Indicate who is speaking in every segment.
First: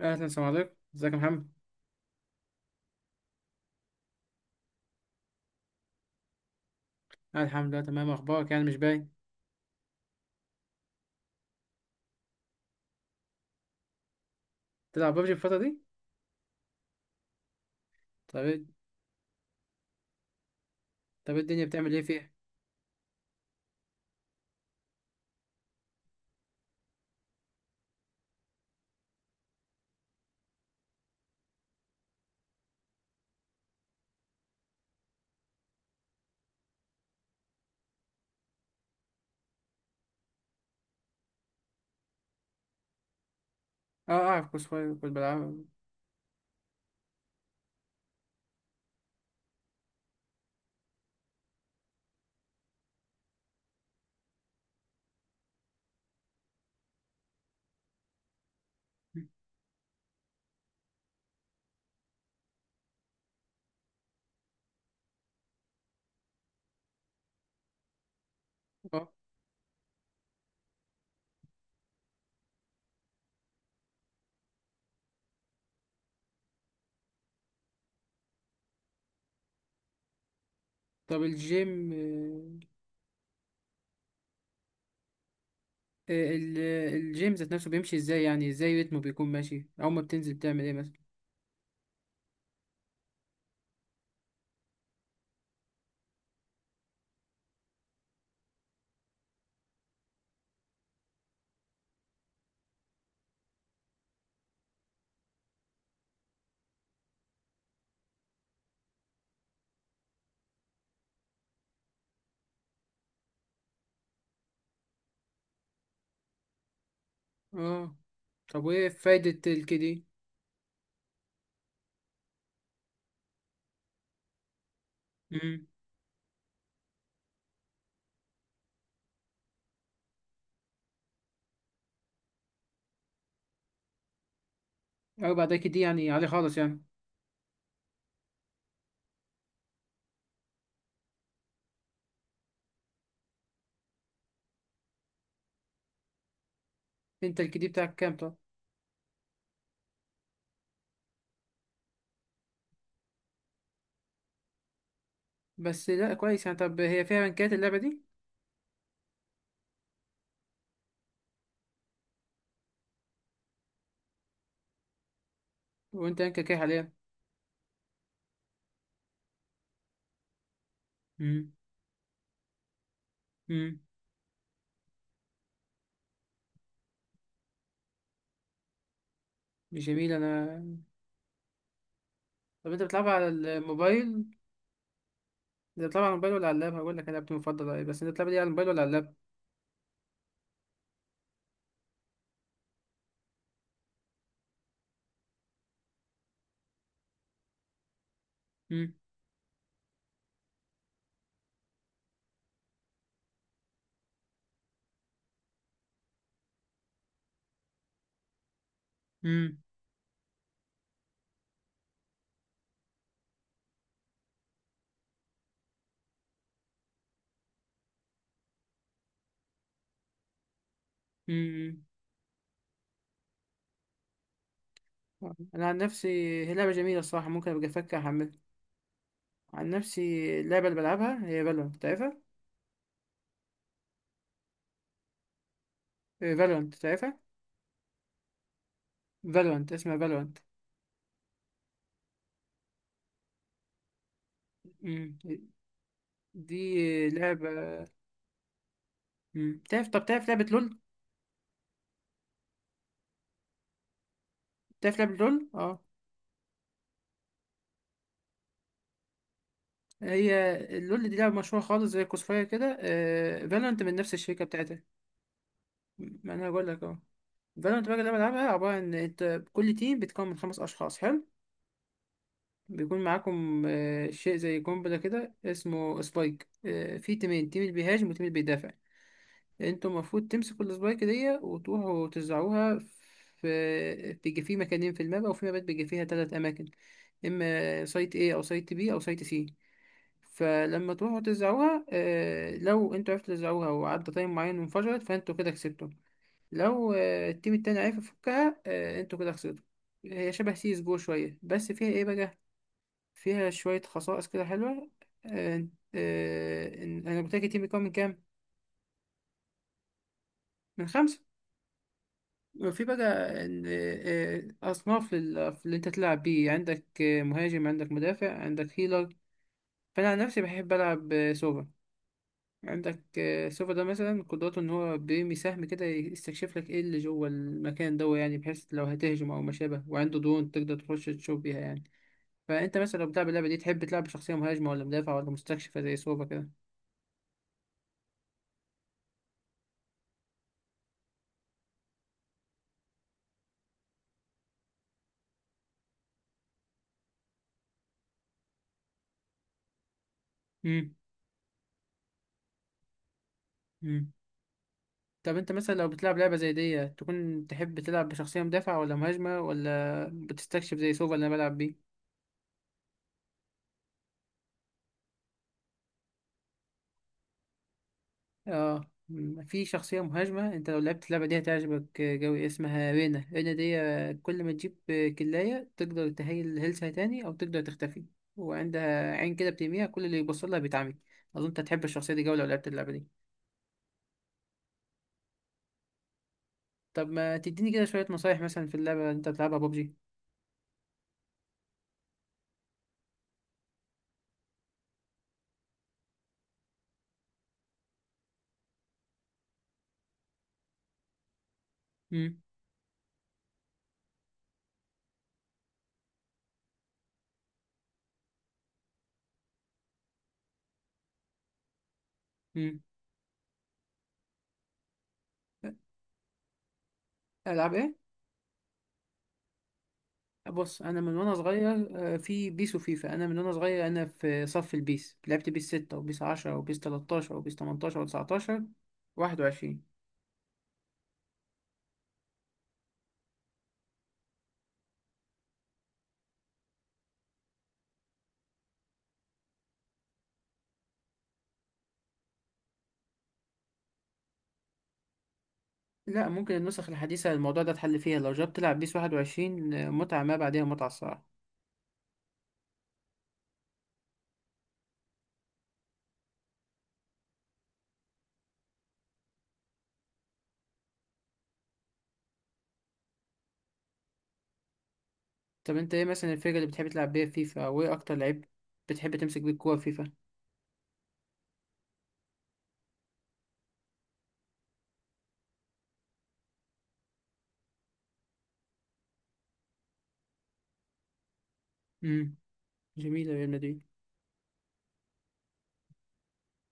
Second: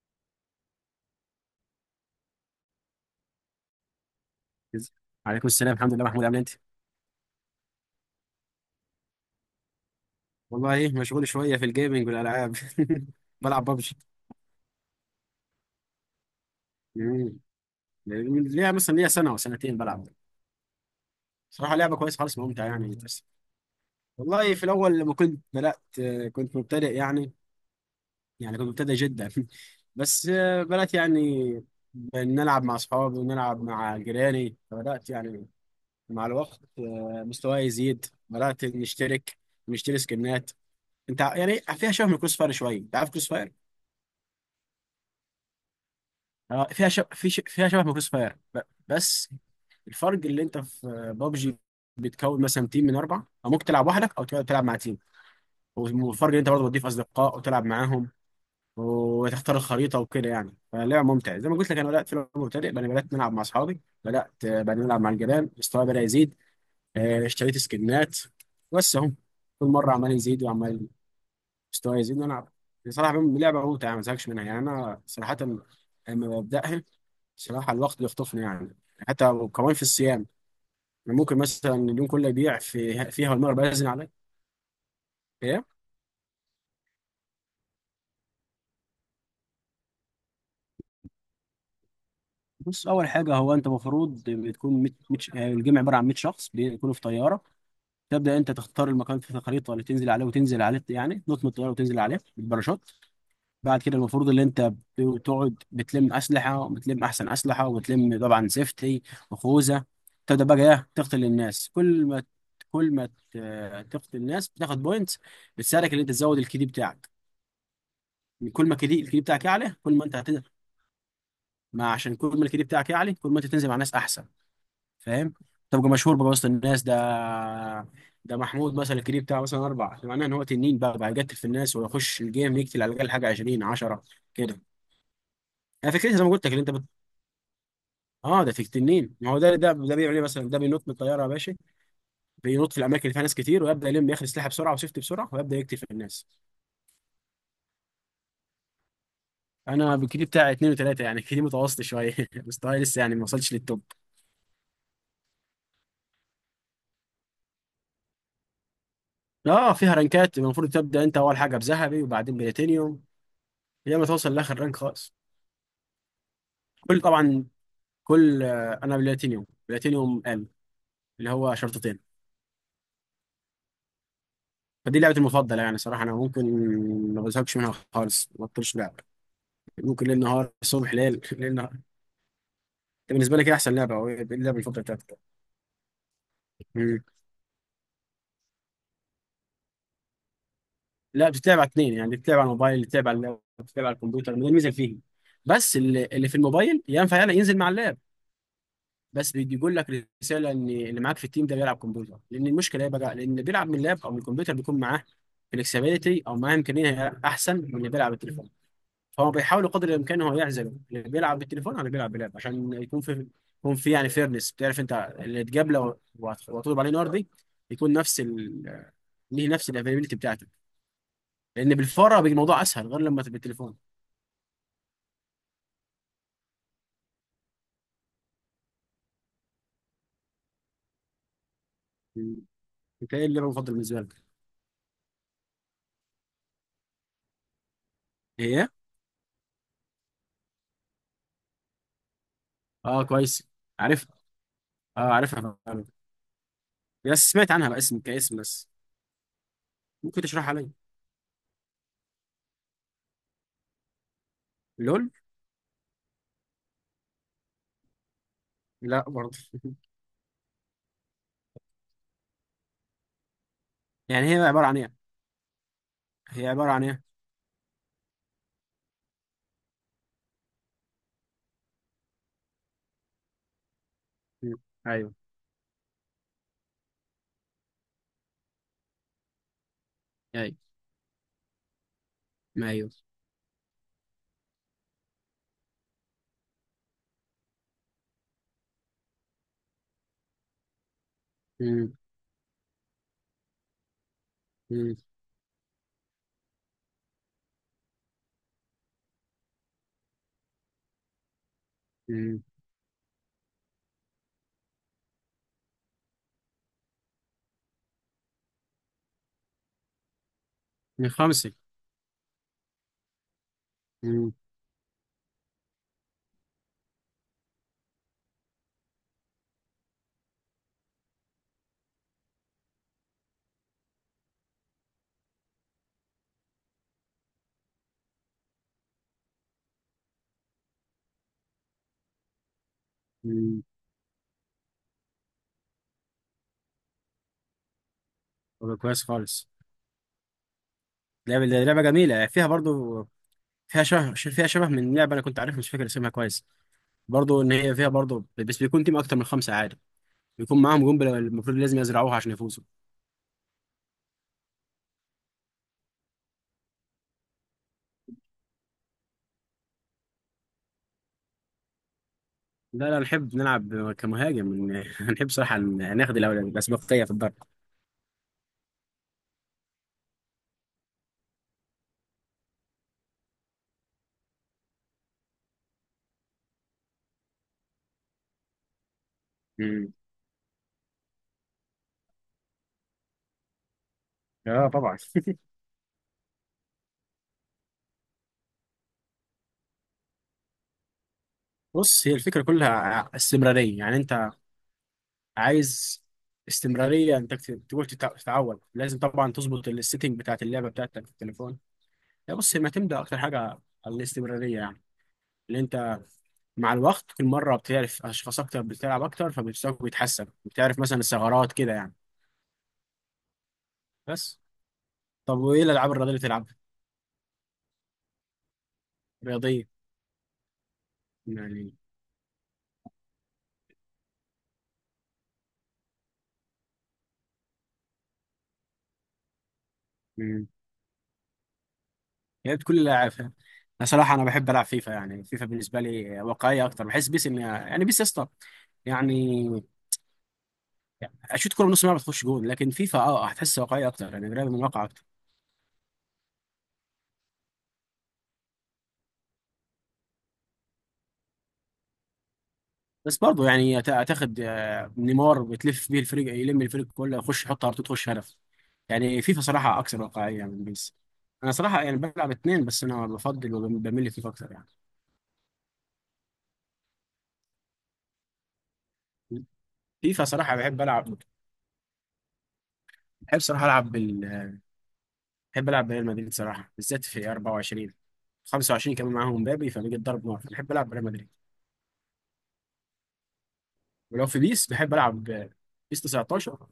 Speaker 1: اهلا، السلام عليكم. ازيك يا محمد؟
Speaker 2: عليكم السلام، الحمد لله. محمود، عامل انت؟
Speaker 1: أنا الحمد لله تمام. اخبارك يعني مش باين.
Speaker 2: والله ايه؟ مشغول شويه في الجيمنج والالعاب. بلعب ببجي.
Speaker 1: تلعب ببجي الفتره دي؟ طب إيه-
Speaker 2: ليها مثلا ليها سنه وسنتين بلعب.
Speaker 1: طب إيه الدنيا
Speaker 2: صراحه
Speaker 1: بتعمل
Speaker 2: لعبه
Speaker 1: ايه
Speaker 2: كويسه
Speaker 1: فيها؟
Speaker 2: خالص، ممتعه يعني، بس. والله في الاول لما كنت بدات، كنت مبتدئ يعني. يعني كنت مبتدئ جدا. بس، بدات يعني نلعب مع اصحابي، ونلعب مع جيراني، فبدات يعني مع الوقت، مستواي يزيد، بدات نشترك، نشتري سكنات. يعني فيها شبه من كروس فاير شويه. انت عارف كروس؟
Speaker 1: اه، اعرف كويس كويس، كنت بلعب.
Speaker 2: اه، فيها شب... في ش... فيها شبه من كروس فاير، بس. الفرق اللي انت في بابجي بتكون مثلا تيم من اربعه، او ممكن تلعب وحدك، او تقعد تلعب مع تيم. والفرق اللي انت برضه بتضيف اصدقاء وتلعب معاهم، وتختار الخريطه وكده يعني. فلعبه ممتعه. زي ما قلت لك، انا بدات في لعبه مبتدئ، بعدين بدات نلعب مع اصحابي، بدات بعدين نلعب مع الجيران، مستواي بدا يزيد. اشتريت سكنات. بس
Speaker 1: اه.
Speaker 2: اهو، كل مره عمال يزيد، وعمال مستواي يزيد. وانا بصراحه، لعبه ممتعه ما زهقش منها يعني. انا صراحه لما ببداها، بصراحة الوقت بيخطفني يعني. حتى كمان في الصيام، يعني
Speaker 1: طب
Speaker 2: ممكن مثلا
Speaker 1: الجيم
Speaker 2: اليوم كله يضيع
Speaker 1: آه،
Speaker 2: في فيها، والمغرب أذن عليك. ايه.
Speaker 1: آه، ال- الجيم ذات نفسه بيمشي ازاي؟ يعني ازاي رتمه بيكون ماشي؟ اول ما بتنزل بتعمل ايه مثلا؟
Speaker 2: بص، اول حاجه، هو انت المفروض بتكون الجمع عباره عن 100 شخص بيكونوا في طياره. تبدا انت تختار المكان في الخريطه اللي تنزل عليه، وتنزل عليه يعني، تنط من الطياره وتنزل عليه بالباراشوت. بعد كده المفروض ان انت بتقعد بتلم اسلحه، وبتلم احسن اسلحه، وبتلم طبعا سيفتي وخوذه. تبدا بقى، ايه، تقتل الناس. كل ما تقتل الناس بتاخد بوينتس، بتساعدك ان انت تزود الكي دي بتاعك.
Speaker 1: اه. طب
Speaker 2: كل ما الكي
Speaker 1: وايه
Speaker 2: دي بتاعك
Speaker 1: فايده
Speaker 2: يعلى، كل ما
Speaker 1: الكدي؟
Speaker 2: انت هتنزل. ما عشان كل ما الكي دي بتاعك يعلى، كل ما انت تنزل مع ناس احسن. فاهم؟
Speaker 1: امم.
Speaker 2: تبقى مشهور بقى وسط الناس. ده ده محمود مثلا، الكي دي بتاعه مثلا اربعه، معناه ان هو تنين بقى يقتل في الناس، ويخش الجيم يقتل على الاقل حاجه 20 10 كده.
Speaker 1: 4 ده كدي
Speaker 2: انا
Speaker 1: يعني
Speaker 2: فكرتي زي
Speaker 1: عليه
Speaker 2: ما قلت لك
Speaker 1: خالص
Speaker 2: اللي انت.
Speaker 1: يعني.
Speaker 2: اه، ده في التنين، ما هو ده بيعمل ايه مثلا؟ ده بينط من الطياره يا باشا، بينط في الاماكن اللي فيها ناس كتير، ويبدا يلم، ياخد سلاحه بسرعه وسيفتي بسرعه، ويبدا يقتل في الناس.
Speaker 1: انت الكدي بتاعك كام طب؟
Speaker 2: انا بالكيدي بتاعي اتنين وتلاته، يعني كيدي متوسط شويه. مستواي لسه يعني ما وصلش للتوب.
Speaker 1: بس لا كويس يعني. طب هي فيها رانكات اللعبه دي؟
Speaker 2: اه فيها رانكات، المفروض تبدا انت اول حاجه بذهبي، وبعدين بلاتينيوم، لما ما توصل لاخر رانك خالص.
Speaker 1: وانت رانكك ايه حاليا؟
Speaker 2: كل، طبعا، كل، انا بلاتينيوم اللي
Speaker 1: امم.
Speaker 2: هو شرطتين.
Speaker 1: امم.
Speaker 2: فدي لعبتي المفضله يعني. صراحه انا ممكن ما بزهقش منها خالص، ما بطلش لعب. ممكن
Speaker 1: جميل.
Speaker 2: ليل نهار،
Speaker 1: انا
Speaker 2: الصبح ليل ليل نهار.
Speaker 1: طب انت بتلعب على
Speaker 2: بالنسبه لك، ايه احسن لعبه؟ او ايه
Speaker 1: الموبايل
Speaker 2: اللعبه المفضله بتاعتك؟
Speaker 1: انت بتلعب على الموبايل ولا على اللاب؟ هقول
Speaker 2: مم.
Speaker 1: لك انا لعبتي المفضله ايه، بس انت بتلعب دي على الموبايل ولا على اللاب؟
Speaker 2: لا، بتتلعب على اتنين، يعني بتتلعب على الموبايل، بتتلعب على اللاب، بتتلعب على الكمبيوتر، ما دي الميزه اللي فيه. بس اللي في الموبايل ينفع يلا ينزل مع اللاب.
Speaker 1: مم.
Speaker 2: بس بيجي يقول لك رساله ان اللي معاك في التيم ده بيلعب كمبيوتر، لان المشكله ايه بقى، لان اللي بيلعب من اللاب او من الكمبيوتر بيكون معاه فلكسبيتي، او معاه امكانيه احسن من اللي بيلعب بالتليفون. فهو
Speaker 1: مم.
Speaker 2: بيحاول قدر الامكان هو يعزله، اللي بيلعب بالتليفون على اللي بيلعب بلاب، عشان يكون في، يكون في يعني فيرنس، بتعرف انت اللي تجابله وهتغلب عليه نار دي. يكون نفس، ليه نفس الافيلابيلتي بتاعتك. لان
Speaker 1: مم.
Speaker 2: بالفاره بيجي الموضوع اسهل، غير لما تبقى بالتليفون.
Speaker 1: انا عن نفسي هي لعبه جميله الصراحه، ممكن ابقى افكر احملها. عن نفسي، اللعبه اللي بلعبها هي فالورانت، تعرفها؟
Speaker 2: بتلاقي اللعبه المفضل بالنسبه لك.
Speaker 1: فالورانت تعرفها؟
Speaker 2: هي.
Speaker 1: فالورانت اسمها فالورانت.
Speaker 2: اه كويس، عارفها. اه
Speaker 1: مم.
Speaker 2: عارفها فعلا.
Speaker 1: دي
Speaker 2: بس
Speaker 1: لعبه.
Speaker 2: سمعت عنها باسم كاسم، بس
Speaker 1: مم. تعرف؟ طب
Speaker 2: ممكن
Speaker 1: تعرف لعبه
Speaker 2: تشرحها لي؟
Speaker 1: لول؟ تعرف
Speaker 2: لول؟
Speaker 1: لعبه لول؟ اه.
Speaker 2: لا برضه.
Speaker 1: هي اللول دي لعبه مشهوره خالص زي كوسفاير كده، فالورانت من نفس
Speaker 2: يعني هي
Speaker 1: الشركه
Speaker 2: عباره عن
Speaker 1: بتاعتها.
Speaker 2: ايه؟
Speaker 1: ما
Speaker 2: هي
Speaker 1: انا هقول
Speaker 2: عباره
Speaker 1: لك
Speaker 2: عن
Speaker 1: اهو.
Speaker 2: ايه؟
Speaker 1: فالورانت بقى لما بلعبها عبارة إن أنت كل تيم بيتكون من 5 أشخاص، حلو. بيكون معاكم شيء
Speaker 2: مم.
Speaker 1: زي قنبلة
Speaker 2: ايوه.
Speaker 1: كده اسمه سبايك. في تيمين، تيم اللي بيهاجم وتيم اللي بيدافع. انتوا المفروض
Speaker 2: ايوه،
Speaker 1: تمسكوا السبايك دي وتروحوا
Speaker 2: ما
Speaker 1: توزعوها.
Speaker 2: ايوه.
Speaker 1: في بيجي فيه مكانين في الماب، وفي مابات بيجي فيها 3 أماكن، إما سايت A أو سايت B أو سايت C. فلما تروحوا توزعوها،
Speaker 2: مم.
Speaker 1: لو انتوا عرفتوا توزعوها وعدى تايم معين
Speaker 2: مم.
Speaker 1: وانفجرت، فانتوا كده كسبتوا. لو التيم التاني عرف يفكها، انتوا كده خسرتوا. هي شبه سيس جو شوية، بس فيها ايه بقى.
Speaker 2: مم.
Speaker 1: فيها شوية خصائص كده حلوة. آه، انا قلت لك التيم بيكون من كام؟ من
Speaker 2: من
Speaker 1: 5.
Speaker 2: خمسه.
Speaker 1: وفي بقى
Speaker 2: مم.
Speaker 1: أصناف اللي أنت تلعب بيه. عندك مهاجم، عندك مدافع، عندك هيلر. فأنا عن نفسي بحب ألعب سوبر. عندك سوفا ده مثلا قدرته ان هو بيرمي سهم كده يستكشف لك ايه اللي جوه المكان ده، يعني بحيث لو هتهجم او ما شابه، وعنده درون تقدر تخش تشوف بيها يعني. فانت مثلا لو بتلعب اللعبه دي،
Speaker 2: مم.
Speaker 1: تحب تلعب بشخصيه مهاجمه ولا مدافع ولا مستكشفه زي سوفا كده؟
Speaker 2: طب كويس خالص. لعبه جميله. فيها برضه، فيها شبه من لعبه انا كنت عارفها، مش فاكر اسمها كويس. برضه ان هي فيها برضه، بس بيكون تيم اكتر من خمسه عادي. يكون معاهم
Speaker 1: امم.
Speaker 2: جون، المفروض لازم يزرعوها عشان يفوزوا.
Speaker 1: امم. طب انت مثلا لو بتلعب لعبه زي دي، تكون تحب تلعب بشخصيه مدافع ولا مهاجمه ولا بتستكشف زي سوفا اللي انا بلعب بيه؟
Speaker 2: لا لا، نحب نلعب كمهاجم. نحب صراحة ناخد الأسبقية في الضرب.
Speaker 1: اه، في شخصية مهاجمة انت لو لعبت اللعبة دي هتعجبك جوي، اسمها رينا. رينا دي كل ما تجيب كلاية تقدر تهيل هيلثها تاني او تقدر تختفي. وعندها عين كده بترميها،
Speaker 2: مم.
Speaker 1: كل اللي يبص لها بيتعمي. اظن انت هتحب الشخصية دي جوي لو لعبت اللعبة دي.
Speaker 2: اه طبعا.
Speaker 1: طب ما تديني كده شوية نصايح مثلا في اللعبة اللي انت بتلعبها ببجي؟
Speaker 2: بص، هي الفكرة كلها، استمرارية يعني. انت عايز استمرارية. انت تقول، تتعود، لازم طبعا تظبط السيتنج بتاعت اللعبة بتاعتك في التليفون. لا
Speaker 1: امم.
Speaker 2: بص، هي معتمدة أكتر حاجة على الاستمرارية، يعني اللي انت مع الوقت كل مرة بتعرف أشخاص أكتر، بتلعب أكتر، فمستواك بيتحسن، بتعرف مثلا الثغرات كده يعني.
Speaker 1: امم.
Speaker 2: بس، طب وإيه الألعاب الرياضية اللي بتلعبها؟
Speaker 1: العب ايه؟
Speaker 2: رياضية
Speaker 1: بص انا من وانا
Speaker 2: يعني.
Speaker 1: صغير في بيس وفيفا. انا من وانا صغير انا في صف البيس، لعبت بيس 6 وبيس 10 وبيس 13 وبيس 18 و19 21.
Speaker 2: مم. يا ريت كل اللاعب فاهم. انا صراحه انا بحب العب فيفا. يعني فيفا بالنسبه لي واقعيه اكتر، بحس بيس ان يعني، بيس يا اسطى، يعني اشوط كوره من نص الملعب تخش جون، لكن فيفا هتحس واقعيه اكتر، يعني قريبه من الواقع اكتر.
Speaker 1: لا، ممكن النسخ الحديثة الموضوع ده اتحل فيها. لو جربت تلعب بيس 21، متعة ما بعدها متعة الصراحة.
Speaker 2: بس برضه يعني، هتاخد نيمار بتلف بيه الفريق، يلم الفريق كله يخش يحط ار، تخش هدف. يعني فيفا صراحه اكثر واقعيه من بيس. انا صراحه يعني بلعب اتنين، بس انا بفضل وبميل لفيفا اكتر يعني.
Speaker 1: طب انت ايه مثلا الفرقة اللي بتحب تلعب بيها في فيفا، او ايه اكتر لعيب بتحب تمسك بيه الكورة في فيفا؟
Speaker 2: فيفا صراحه بحب العب، بحب صراحه العب، بحب العب بريال مدريد صراحه، بالذات في 24 25، كمان معاهم مبابي فبيجي الضرب نار. بحب العب بريال مدريد.
Speaker 1: امم. جميلة ريال مدريد.
Speaker 2: ولو في بيس بحب العب، بيس 19.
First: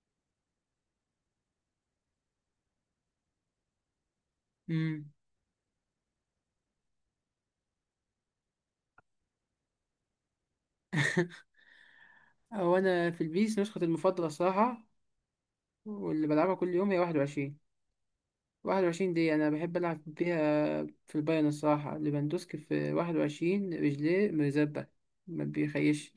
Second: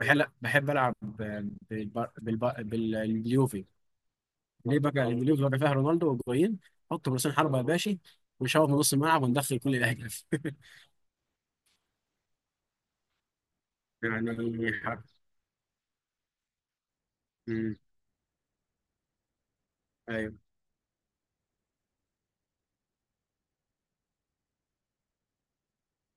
Speaker 2: بحب، لا، بحب العب، آه، باليوفي. ليه بقى؟
Speaker 1: امم.
Speaker 2: لأن اليوفي بقى فيها رونالدو وجوين، حط راسين حربه يا باشا، ونشوط من نص الملعب وندخل كل الاهداف.
Speaker 1: هو انا في البيس نسخة المفضلة
Speaker 2: يعني
Speaker 1: الصراحة،
Speaker 2: حرب.
Speaker 1: واللي بلعبها كل يوم هي 21.
Speaker 2: مم.
Speaker 1: 21 دي انا بحب العب
Speaker 2: ايوه،
Speaker 1: بيها. في البايرن الصراحة ليفاندوسكي في 21، رجليه مرزبة، ما بيخيش.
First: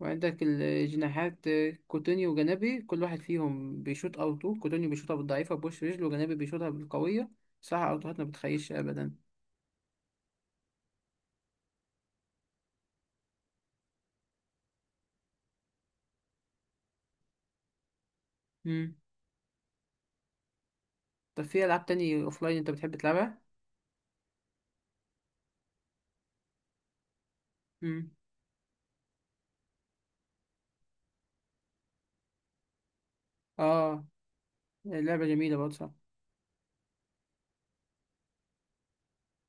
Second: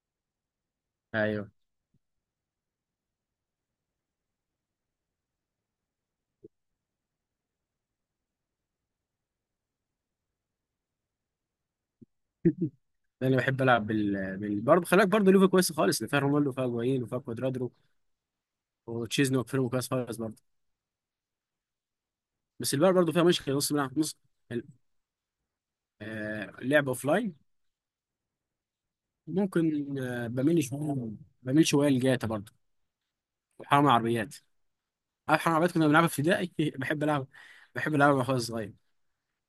Speaker 1: وعندك الجناحات
Speaker 2: ايوه.
Speaker 1: كوتينيو وجنابي، كل واحد فيهم بيشوط اوتو. كوتينيو بيشوطها بالضعيفة بوش رجله، وجنابي بيشوطها بالقوية. صراحة اوتوهات ما بتخيش ابدا.
Speaker 2: انا بحب العب برضه خلاك برضه ليفا كويس خالص، اللي فيها رونالدو وفيها جوين وفيها كوادرادو
Speaker 1: مم.
Speaker 2: وتشيزني وفيرمو، كويس خالص برضه.
Speaker 1: طب في العاب تاني اوفلاين انت
Speaker 2: بس
Speaker 1: بتحب
Speaker 2: البايرن برضه فيها
Speaker 1: تلعبها؟
Speaker 2: مشكله، نص ملعب نص. اللعب اوف لاين
Speaker 1: مم.
Speaker 2: ممكن، بميل شويه لجاتا برضه، وحرام
Speaker 1: اه،
Speaker 2: عربيات.
Speaker 1: لعبة
Speaker 2: عارف حرام
Speaker 1: جميلة
Speaker 2: عربيات؟
Speaker 1: برضه
Speaker 2: كنا
Speaker 1: صح.
Speaker 2: بنلعبها في ابتدائي. بحب العب بحب العبها وانا صغير.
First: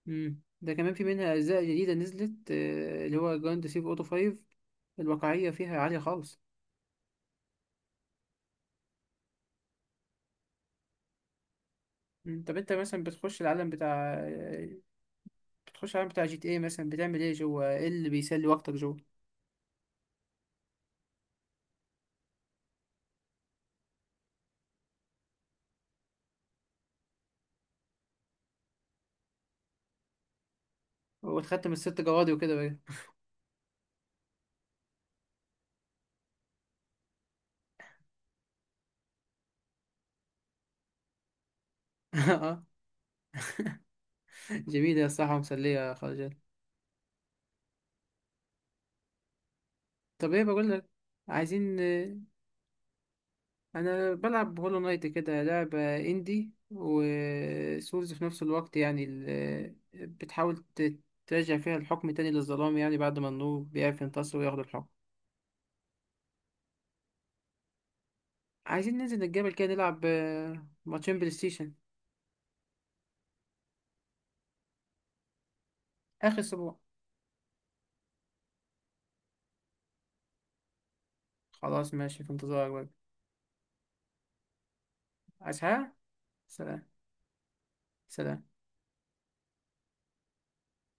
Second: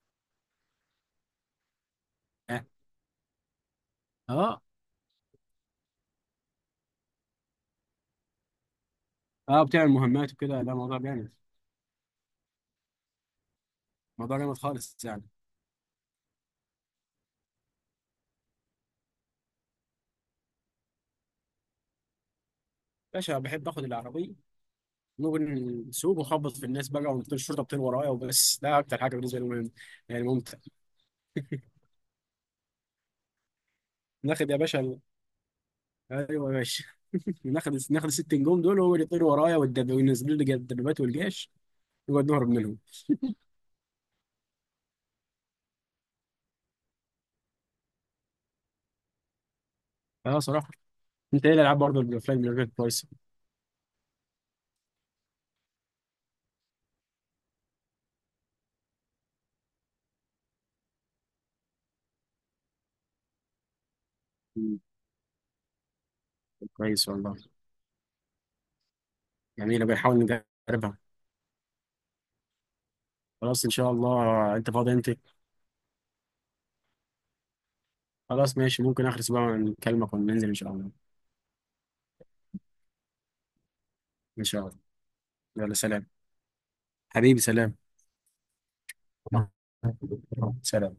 Speaker 1: مم. ده كمان في منها اجزاء جديدة نزلت،
Speaker 2: اه.
Speaker 1: اللي هو جراند سيف اوتو 5.
Speaker 2: اه.
Speaker 1: الواقعية فيها عالية خالص.
Speaker 2: بتعمل مهمات وكده؟ لا، موضوع جامد.
Speaker 1: مم. طب انت مثلا
Speaker 2: موضوع جامد خالص يعني.
Speaker 1: بتخش العالم بتاع جي تي ايه مثلا، بتعمل ايه جوه؟ ايه اللي بيسلي وقتك جوه؟
Speaker 2: باشا، بحب اخد العربيه. ممكن نسوق وخبط في الناس بقى، ونطير. الشرطه بتطير ورايا، وبس. ده اكتر حاجه بالنسبه لي مهم، يعني ممتع.
Speaker 1: وتختم الست جوادي وكده؟
Speaker 2: ناخد يا باشا. ايوه يا باشا. ناخد الست نجوم دول، وهو اللي يطير ورايا، وينزلوا لي الدبابات والجيش، ويقعد نهرب
Speaker 1: اه.
Speaker 2: منهم.
Speaker 1: جميلة يا الصراحة، مسلية خالص جد. طب
Speaker 2: اه
Speaker 1: ايه بقول
Speaker 2: صراحه.
Speaker 1: لك.
Speaker 2: انت ايه الالعاب
Speaker 1: عايزين
Speaker 2: برضه، الافلام اللي غير، كويسه؟
Speaker 1: انا بلعب هولو نايت كده، لعبة اندي وسولز في نفس الوقت، يعني بتحاول ترجع فيها الحكم تاني للظلام، يعني بعد ما النور بيعرف ينتصر وياخد
Speaker 2: مم،
Speaker 1: الحكم.
Speaker 2: كويس والله.
Speaker 1: عايزين ننزل الجبل كده
Speaker 2: جميله،
Speaker 1: نلعب
Speaker 2: بنحاول نجربها.
Speaker 1: ماتشين بلاي ستيشن.
Speaker 2: خلاص ان شاء الله. انت فاضي انت؟
Speaker 1: اخر اسبوع.
Speaker 2: خلاص ماشي، ممكن اخر اسبوع نكلمك وننزل ان شاء الله.
Speaker 1: خلاص ماشي، في انتظارك بقى.
Speaker 2: ان شاء الله.
Speaker 1: عايز
Speaker 2: يلا
Speaker 1: حاجة؟
Speaker 2: سلام.
Speaker 1: سلام.
Speaker 2: حبيبي سلام.
Speaker 1: سلام.
Speaker 2: سلام.